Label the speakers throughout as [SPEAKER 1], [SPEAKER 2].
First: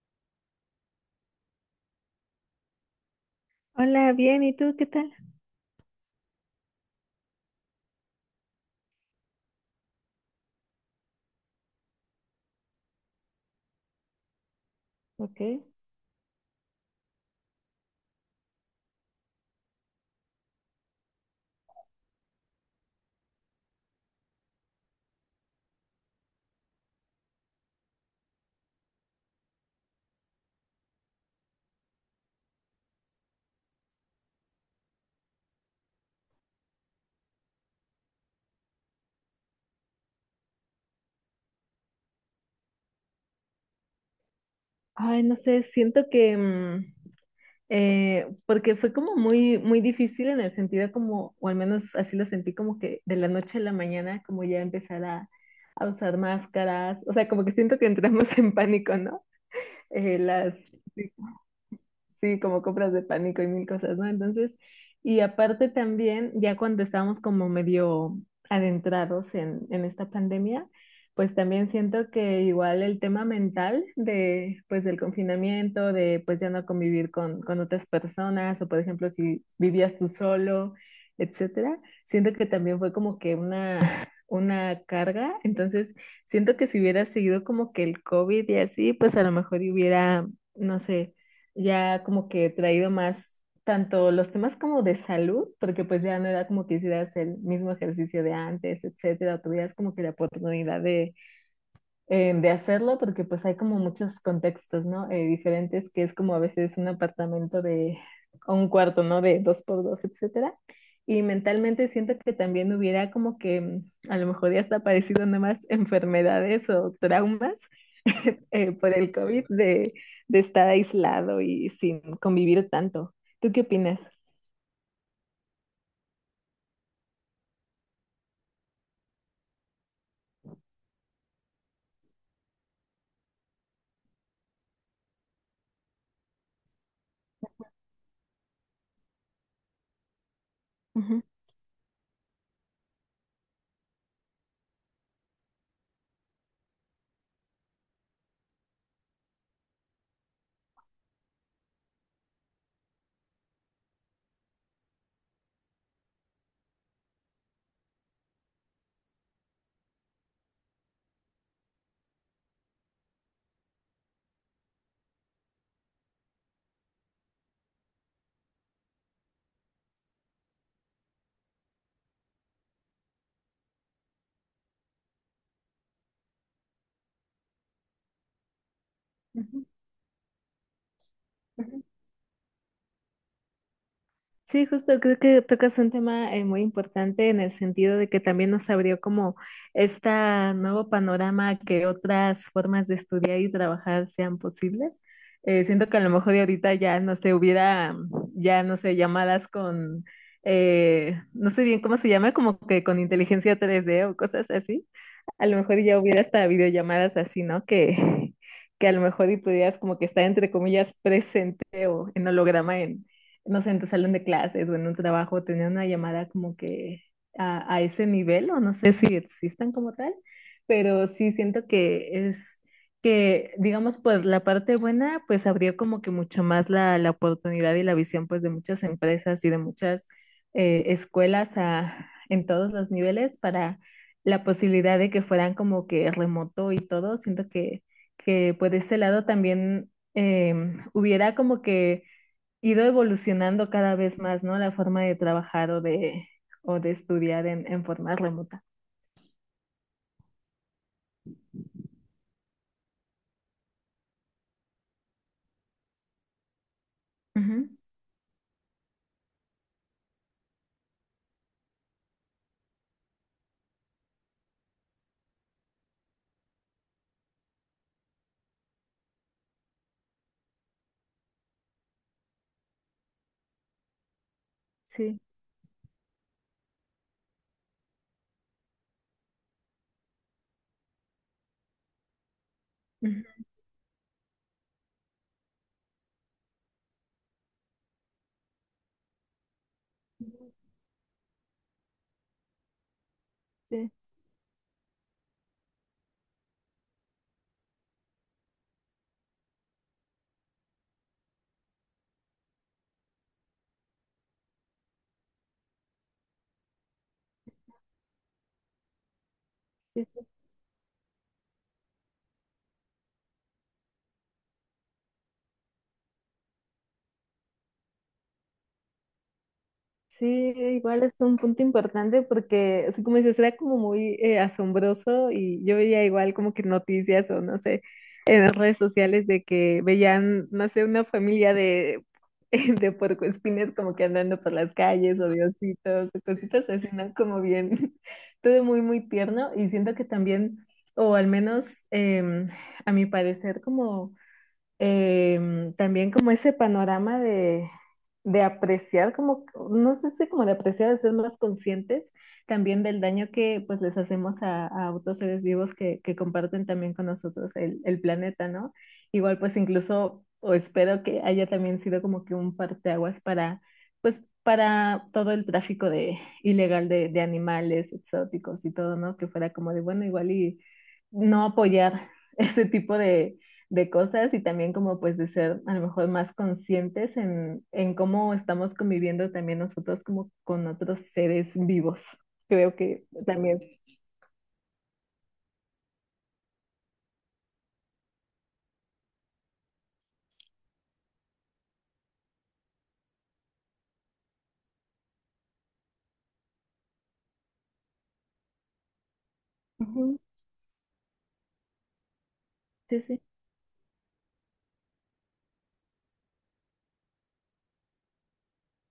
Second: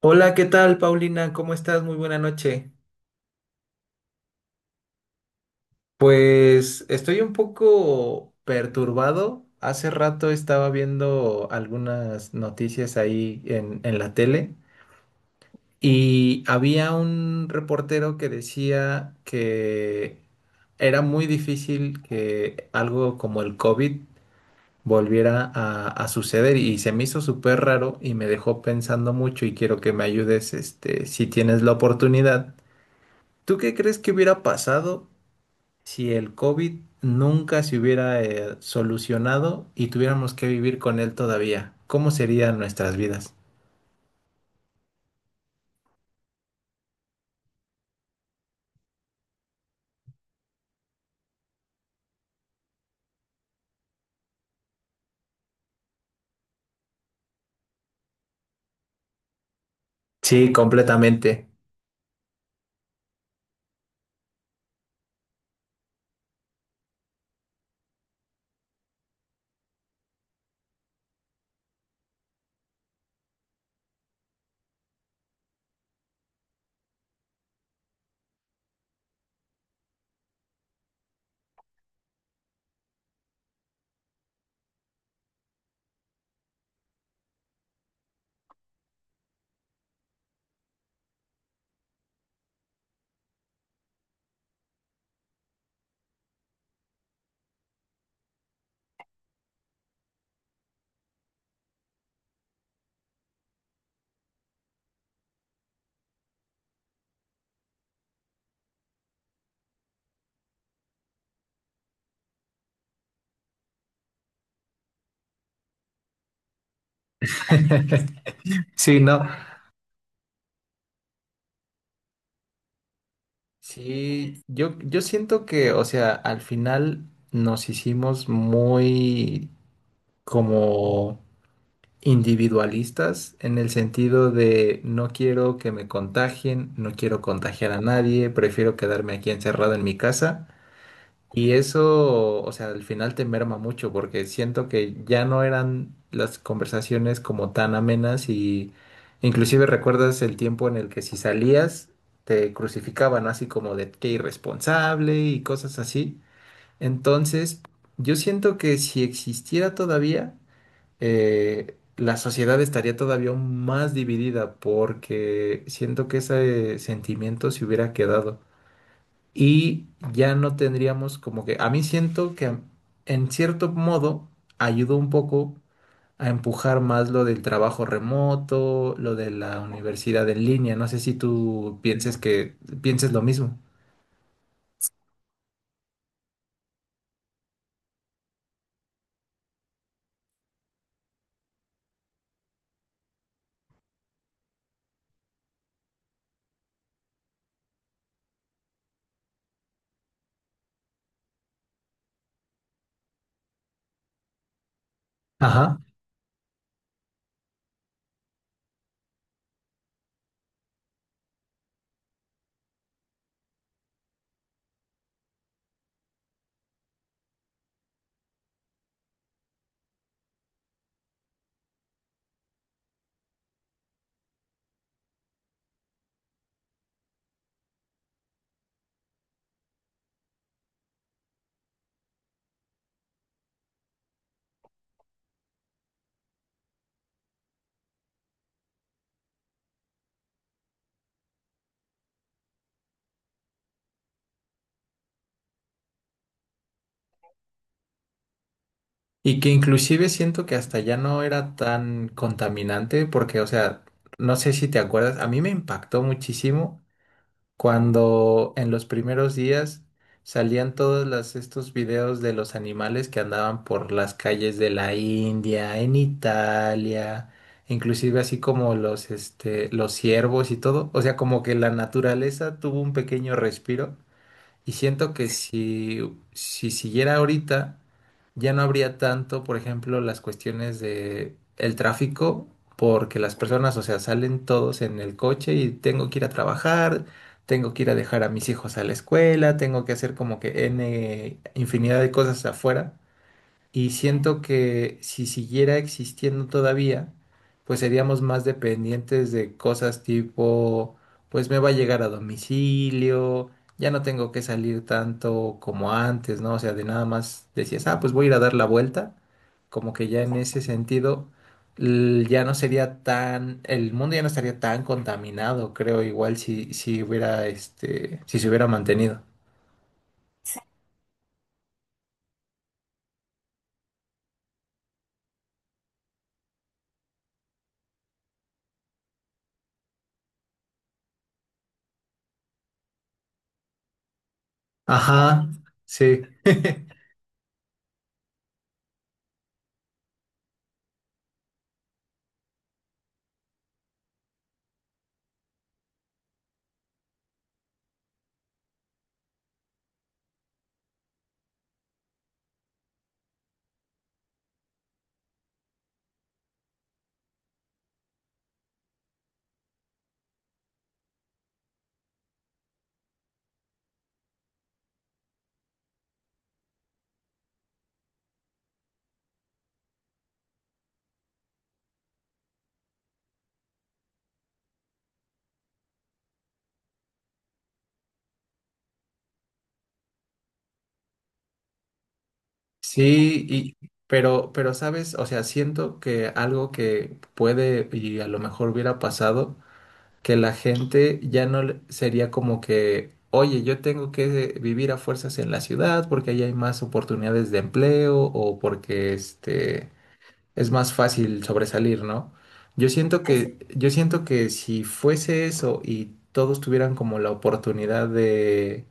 [SPEAKER 1] Hola, ¿qué tal, Paulina? ¿Cómo estás? Muy buena noche.
[SPEAKER 2] Hola, bien, ¿y tú qué tal?
[SPEAKER 1] Pues estoy un poco perturbado. Hace rato estaba viendo algunas noticias ahí en la tele
[SPEAKER 2] Ok.
[SPEAKER 1] y había un reportero que decía que era muy difícil que algo como el COVID volviera a suceder y se me hizo súper raro y me dejó pensando mucho y quiero que me ayudes, este, si tienes la oportunidad. ¿Tú qué crees que hubiera pasado si el COVID nunca se hubiera solucionado y tuviéramos que vivir con él todavía? ¿Cómo serían nuestras vidas?
[SPEAKER 2] Ay, no sé, siento que, porque fue como muy, muy difícil en el sentido como, o al menos así lo sentí, como que de la noche a la mañana, como ya empezar a usar máscaras, o sea, como que siento que entramos en pánico, ¿no? Eh,
[SPEAKER 1] Sí,
[SPEAKER 2] las,
[SPEAKER 1] completamente.
[SPEAKER 2] Sí, como compras de pánico y mil cosas, ¿no? Entonces, y aparte también, ya cuando estábamos como medio adentrados en esta pandemia, pues también siento que igual el tema mental de, pues del confinamiento, de pues ya no convivir con otras personas, o por ejemplo, si vivías tú solo, etcétera, siento que también fue como que una carga. Entonces, siento que si hubiera seguido como que el COVID y así, pues a lo mejor hubiera, no sé, ya como que he traído más tanto los temas como de salud, porque pues ya no era como que hicieras el mismo ejercicio de antes, etcétera, tuvieras como que la oportunidad de hacerlo porque pues hay como muchos contextos, ¿no? Diferentes, que es como a veces un apartamento de o un cuarto, ¿no? De dos por dos, etcétera. Y mentalmente siento que también hubiera como que a lo mejor ya está aparecido nomás enfermedades o traumas por
[SPEAKER 1] Sí,
[SPEAKER 2] el Sí.
[SPEAKER 1] no.
[SPEAKER 2] COVID de estar aislado y sin convivir tanto. ¿Tú qué opinas?
[SPEAKER 1] Sí, yo siento que, o sea, al final nos hicimos muy como individualistas en el sentido de no quiero que me contagien, no quiero contagiar a nadie, prefiero quedarme aquí encerrado en mi casa.
[SPEAKER 2] Ujú.
[SPEAKER 1] Y eso, o sea, al final te merma mucho porque siento que ya no eran las conversaciones como tan amenas, y inclusive recuerdas el tiempo en el que si salías te crucificaban así como de qué irresponsable y cosas así. Entonces, yo siento que si existiera todavía, la sociedad estaría todavía aún más dividida porque siento que ese sentimiento se hubiera quedado y ya no tendríamos como que, a mí siento que en cierto modo ayudó un poco a empujar más lo del trabajo remoto, lo de la
[SPEAKER 2] Ujú,
[SPEAKER 1] universidad en línea, no sé si tú
[SPEAKER 2] ujú.
[SPEAKER 1] pienses que pienses lo mismo.
[SPEAKER 2] Sí, justo creo que tocas un tema muy importante en el sentido de que también nos abrió como este nuevo panorama que otras formas de estudiar y trabajar sean posibles. Siento que a lo mejor de ahorita ya no sé, hubiera ya no sé, llamadas con, no sé bien cómo se llama, como que con inteligencia 3D o cosas así. A lo mejor
[SPEAKER 1] Ajá.
[SPEAKER 2] ya hubiera hasta videollamadas así, ¿no? Que a lo mejor y pudieras como que estar entre comillas presente o en holograma, no sé, en tu salón de clases o en un trabajo, tener una llamada como que a ese nivel, o no sé si existan como tal, pero sí siento que es que, digamos, por la parte buena, pues abrió como que mucho más la oportunidad y la visión, pues, de muchas empresas y de muchas escuelas a, en todos los niveles para la posibilidad de que fueran como que remoto y todo. Siento que por ese lado también hubiera como que ido evolucionando cada vez más, ¿no? La forma de trabajar o de estudiar en forma remota.
[SPEAKER 1] Y que inclusive siento que hasta ya no era tan contaminante porque, o sea, no sé si te acuerdas, a mí me impactó muchísimo
[SPEAKER 2] Ujú.
[SPEAKER 1] cuando en los primeros días salían todos estos videos de los animales que andaban por las calles de la India, en Italia, inclusive así como los, este, los ciervos y todo. O sea, como que la naturaleza tuvo un pequeño respiro y siento
[SPEAKER 2] Sí.
[SPEAKER 1] que si, si siguiera ahorita, ya no habría tanto, por ejemplo, las cuestiones de el tráfico, porque las
[SPEAKER 2] Ujú,
[SPEAKER 1] personas, o sea, salen todos en el coche y tengo que ir a trabajar, tengo que ir a dejar a mis hijos a la escuela, tengo que hacer como
[SPEAKER 2] ujú.
[SPEAKER 1] que N infinidad de cosas afuera. Y
[SPEAKER 2] Sí,
[SPEAKER 1] siento que si siguiera existiendo todavía, pues seríamos más dependientes de cosas tipo, pues me va a llegar a domicilio, ya no tengo que salir tanto como antes, ¿no? O sea, de nada más decías, ah, pues voy a ir a dar la vuelta, como
[SPEAKER 2] sí,
[SPEAKER 1] que
[SPEAKER 2] sí.
[SPEAKER 1] ya en ese sentido ya no sería tan, el mundo ya no estaría tan contaminado, creo, igual si, si hubiera, este, si se hubiera mantenido.
[SPEAKER 2] Sí, igual es un punto importante porque, así como dices, era como muy asombroso y yo veía igual como que noticias o no sé, en las redes sociales de que veían, no sé, una familia de, de puercoespines como que andando por las calles o de
[SPEAKER 1] Ajá,
[SPEAKER 2] ositos o
[SPEAKER 1] sí.
[SPEAKER 2] cositas así, ¿no? Como bien, todo muy, muy tierno y siento que también, o al menos em, a mi parecer, como también como ese panorama de apreciar, como, no sé si como de apreciar, de ser más conscientes también del daño que pues les hacemos a otros seres vivos que comparten también con nosotros el planeta, ¿no? Igual pues incluso, o espero que haya también sido como que un parteaguas para, pues para todo el tráfico de, ilegal de animales exóticos y todo, ¿no? Que fuera como de, bueno, igual y no apoyar ese tipo de cosas y también como pues de ser a lo mejor más conscientes en cómo estamos conviviendo también nosotros como con otros seres vivos. Creo que
[SPEAKER 1] Sí,
[SPEAKER 2] también.
[SPEAKER 1] y, pero sabes, o sea, siento que algo que puede y a lo mejor hubiera pasado, que la gente ya no sería como que, oye, yo tengo que vivir a fuerzas en la ciudad porque ahí hay más oportunidades de empleo o porque este
[SPEAKER 2] Ujú.
[SPEAKER 1] es más fácil sobresalir, ¿no? Yo
[SPEAKER 2] Sí,
[SPEAKER 1] siento,
[SPEAKER 2] sí.
[SPEAKER 1] así, que, yo siento que si fuese eso y todos tuvieran como la oportunidad de,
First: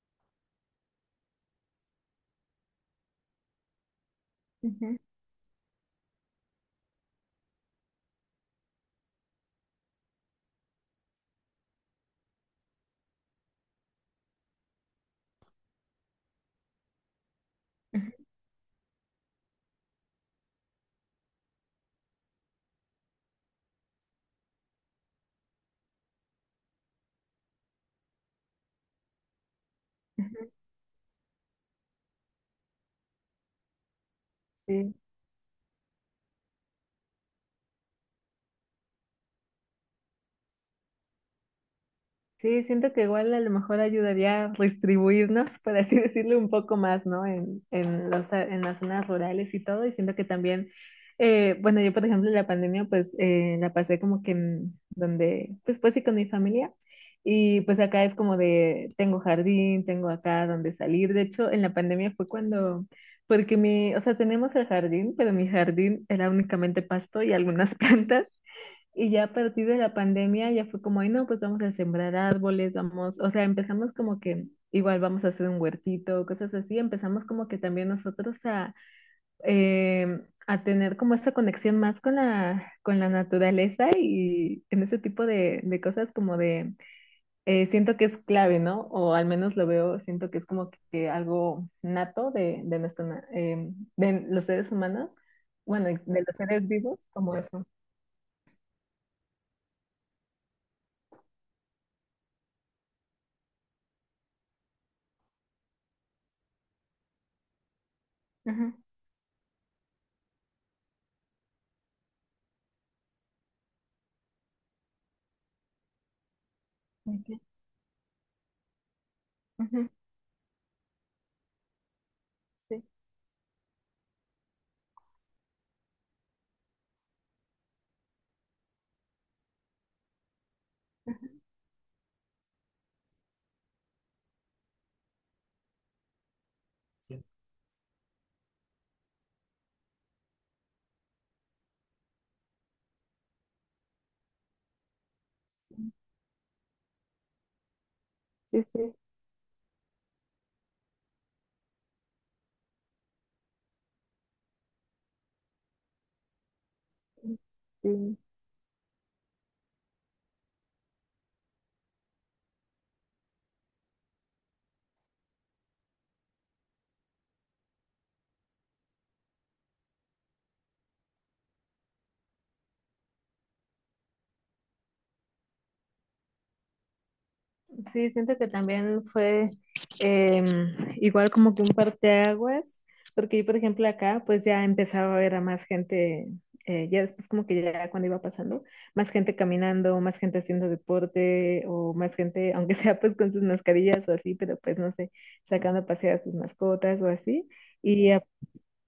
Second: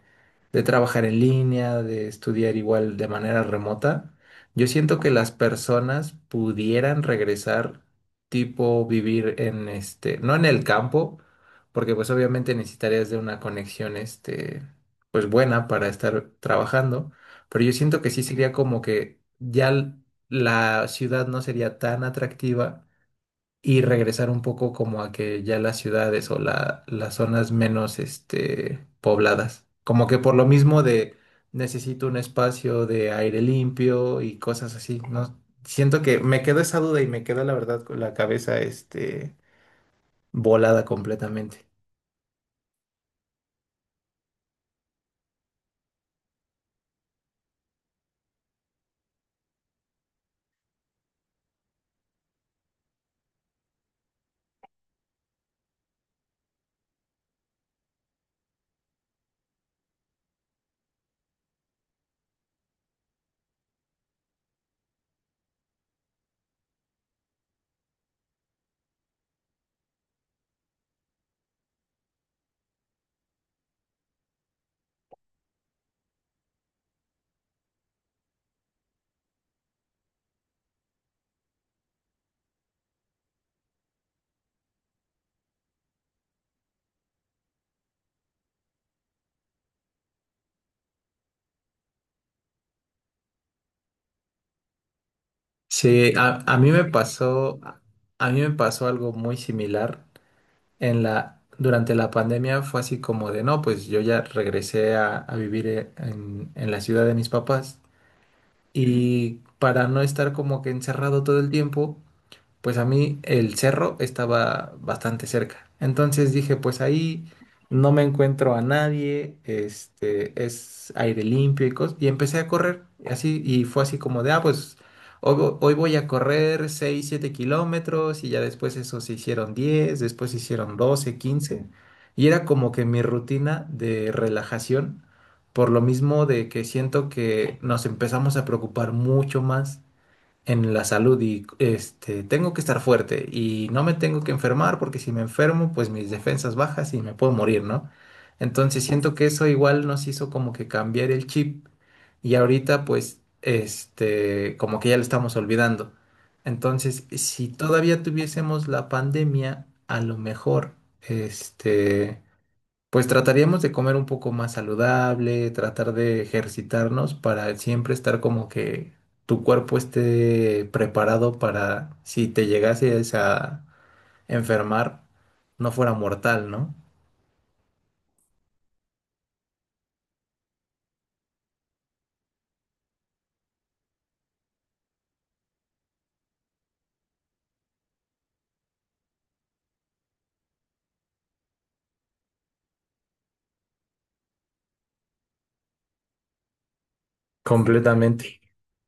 [SPEAKER 1] de trabajar en línea, de estudiar igual de manera remota, yo
[SPEAKER 2] Ujú,
[SPEAKER 1] siento que las personas pudieran regresar, tipo vivir en este, no en el campo, porque pues obviamente necesitarías de una conexión este, pues buena para estar trabajando, pero yo siento que
[SPEAKER 2] ujú,
[SPEAKER 1] sí sería como que ya la ciudad no sería tan atractiva y regresar un poco como a que ya las ciudades o las zonas menos este, pobladas. Como que por lo
[SPEAKER 2] ujú,
[SPEAKER 1] mismo de necesito un espacio de aire limpio y cosas
[SPEAKER 2] sí.
[SPEAKER 1] así, ¿no? Siento que me quedó esa duda y me quedó la verdad con la cabeza este, volada completamente.
[SPEAKER 2] Sí, siento que igual a lo mejor ayudaría a distribuirnos, por así decirlo, un poco más, ¿no? En los, en las zonas rurales y todo. Y siento que también, bueno, yo por ejemplo en la pandemia pues la pasé como que en donde, pues pues sí con mi familia. Y pues acá es como de, tengo jardín, tengo acá donde salir. De hecho, en la pandemia fue cuando, porque mi, o sea, tenemos el jardín, pero mi jardín era únicamente pasto y algunas plantas. Y ya a partir de la pandemia ya fue como, ay, no, pues vamos a sembrar árboles, vamos, o sea, empezamos como que igual vamos a hacer un huertito, cosas así, empezamos como que también nosotros a, a tener como esta conexión más con la naturaleza y en ese tipo de cosas como de, siento que es clave, ¿no? O al menos lo veo, siento que es como que, algo nato de, nuestra na- de los seres humanos, bueno, y
[SPEAKER 1] Sí,
[SPEAKER 2] de los seres vivos, como eso.
[SPEAKER 1] a mí me pasó algo muy similar en durante la pandemia fue así como de, no, pues yo ya regresé a vivir en, la ciudad de mis papás
[SPEAKER 2] Ajá.
[SPEAKER 1] y para no estar como que encerrado todo el tiempo, pues a mí el cerro estaba bastante cerca. Entonces dije, pues ahí
[SPEAKER 2] Ok.
[SPEAKER 1] no me encuentro a nadie,
[SPEAKER 2] Ujú.
[SPEAKER 1] este, es aire limpio y cosas. Y empecé a correr,
[SPEAKER 2] Sí,
[SPEAKER 1] y así, y fue así como de, ah, pues hoy, hoy voy a correr 6 7 kilómetros, y ya después eso se hicieron 10, después se hicieron 12,
[SPEAKER 2] ajá.
[SPEAKER 1] 15. Y era como que mi rutina de relajación, por lo mismo de que siento
[SPEAKER 2] Sí.
[SPEAKER 1] que nos empezamos a preocupar mucho más en la salud y este, tengo que estar fuerte y no me tengo que enfermar porque si me enfermo, pues mis defensas bajas y me puedo morir, ¿no?
[SPEAKER 2] Sí,
[SPEAKER 1] Entonces
[SPEAKER 2] sí.
[SPEAKER 1] siento que eso igual nos hizo como que cambiar el chip y ahorita pues este, como que ya lo estamos olvidando. Entonces, si todavía
[SPEAKER 2] Sí,
[SPEAKER 1] tuviésemos la pandemia, a lo mejor este pues trataríamos de comer un poco más saludable, tratar de ejercitarnos para siempre estar como que tu cuerpo esté preparado para si te llegases a enfermar, no fuera mortal, ¿no?
[SPEAKER 2] sí, siento que también fue em, igual como que un parteaguas, porque yo, por ejemplo, acá pues ya empezaba a ver a más gente, ya después como que ya cuando iba pasando, más gente caminando, más gente haciendo deporte o más gente, aunque sea pues con sus mascarillas o así, pero pues no sé, sacando a pasear a sus mascotas o así. Y
[SPEAKER 1] Completamente.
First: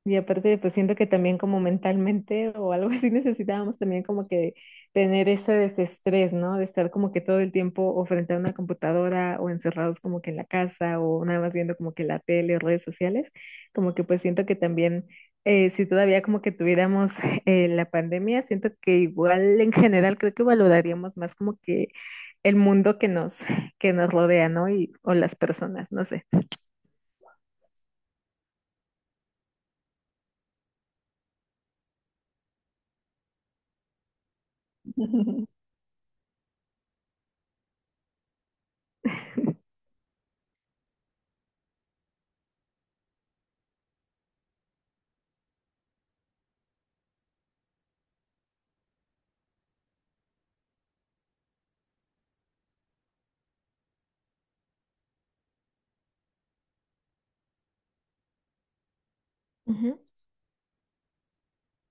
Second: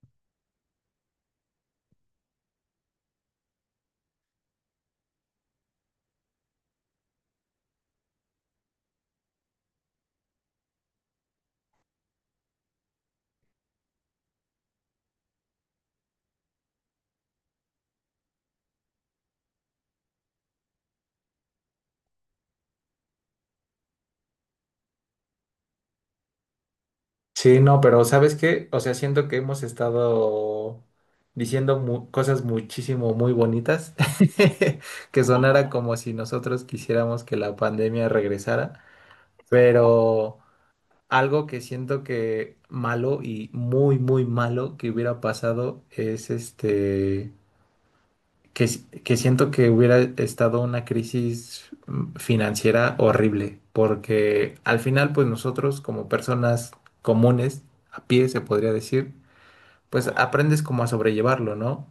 [SPEAKER 2] Y aparte, pues siento que también como mentalmente o algo así necesitábamos también como que tener ese desestrés, ¿no? De estar como que todo el tiempo o frente a una computadora o encerrados como que en la casa o nada más viendo como que la tele o redes sociales, como que pues siento que también si todavía como que tuviéramos la pandemia, siento que igual en general creo que valoraríamos más como que el mundo que nos rodea, ¿no? Y, o las personas, no sé.
[SPEAKER 1] Sí, no, pero ¿sabes qué? O sea, siento que hemos estado diciendo cosas muchísimo muy bonitas, que sonara como si nosotros quisiéramos que la pandemia regresara, pero... Algo que siento que malo y muy, muy malo que hubiera pasado es este, que, que siento que hubiera estado una crisis financiera horrible, porque al final, pues nosotros como personas comunes, a pie se podría decir,
[SPEAKER 2] Ujú.
[SPEAKER 1] pues aprendes como a sobrellevarlo, ¿no?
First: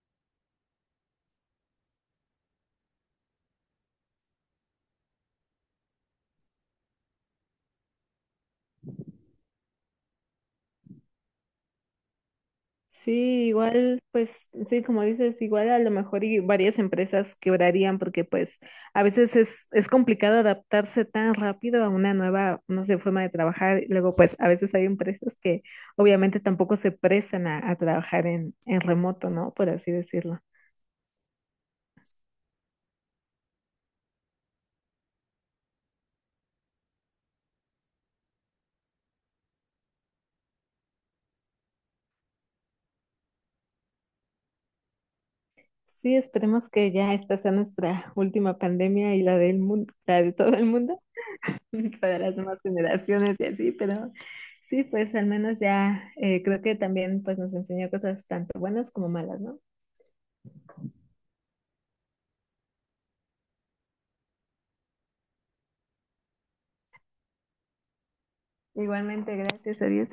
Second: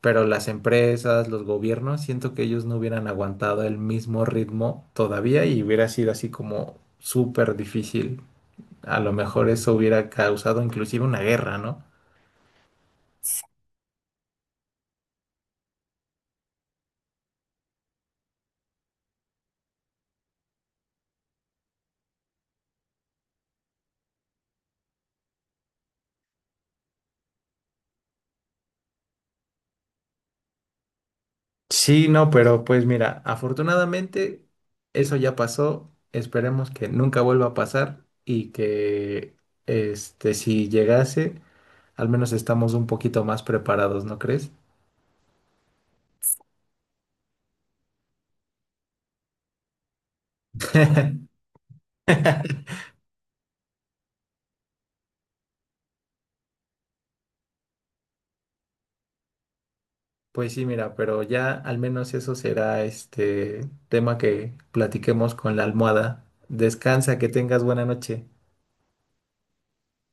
[SPEAKER 1] Pero las empresas, los gobiernos, siento que ellos no hubieran aguantado el mismo ritmo todavía y hubiera sido así como súper difícil, a lo mejor eso hubiera causado inclusive una guerra, ¿no?
[SPEAKER 2] Sí, igual, pues, sí, como dices, igual a lo mejor y varias empresas quebrarían porque pues a veces es complicado adaptarse tan rápido a una nueva, no sé, forma de trabajar. Y luego, pues, a veces hay empresas que obviamente tampoco se prestan a trabajar en remoto, ¿no? Por así decirlo.
[SPEAKER 1] Sí, no, pero pues mira, afortunadamente eso ya pasó. Esperemos que nunca vuelva a pasar y que este si llegase, al menos estamos un poquito más preparados, ¿no crees?
[SPEAKER 2] Sí, esperemos que ya esta sea nuestra última pandemia y la del mundo, la de todo el mundo. Para las nuevas generaciones y así, pero sí, pues al menos ya creo que también pues nos enseñó cosas tanto buenas como malas, ¿no?
[SPEAKER 1] Pues sí, mira, pero ya al menos eso será este tema que platiquemos con la almohada. Descansa, que tengas buena noche.
[SPEAKER 2] Igualmente, gracias a Dios.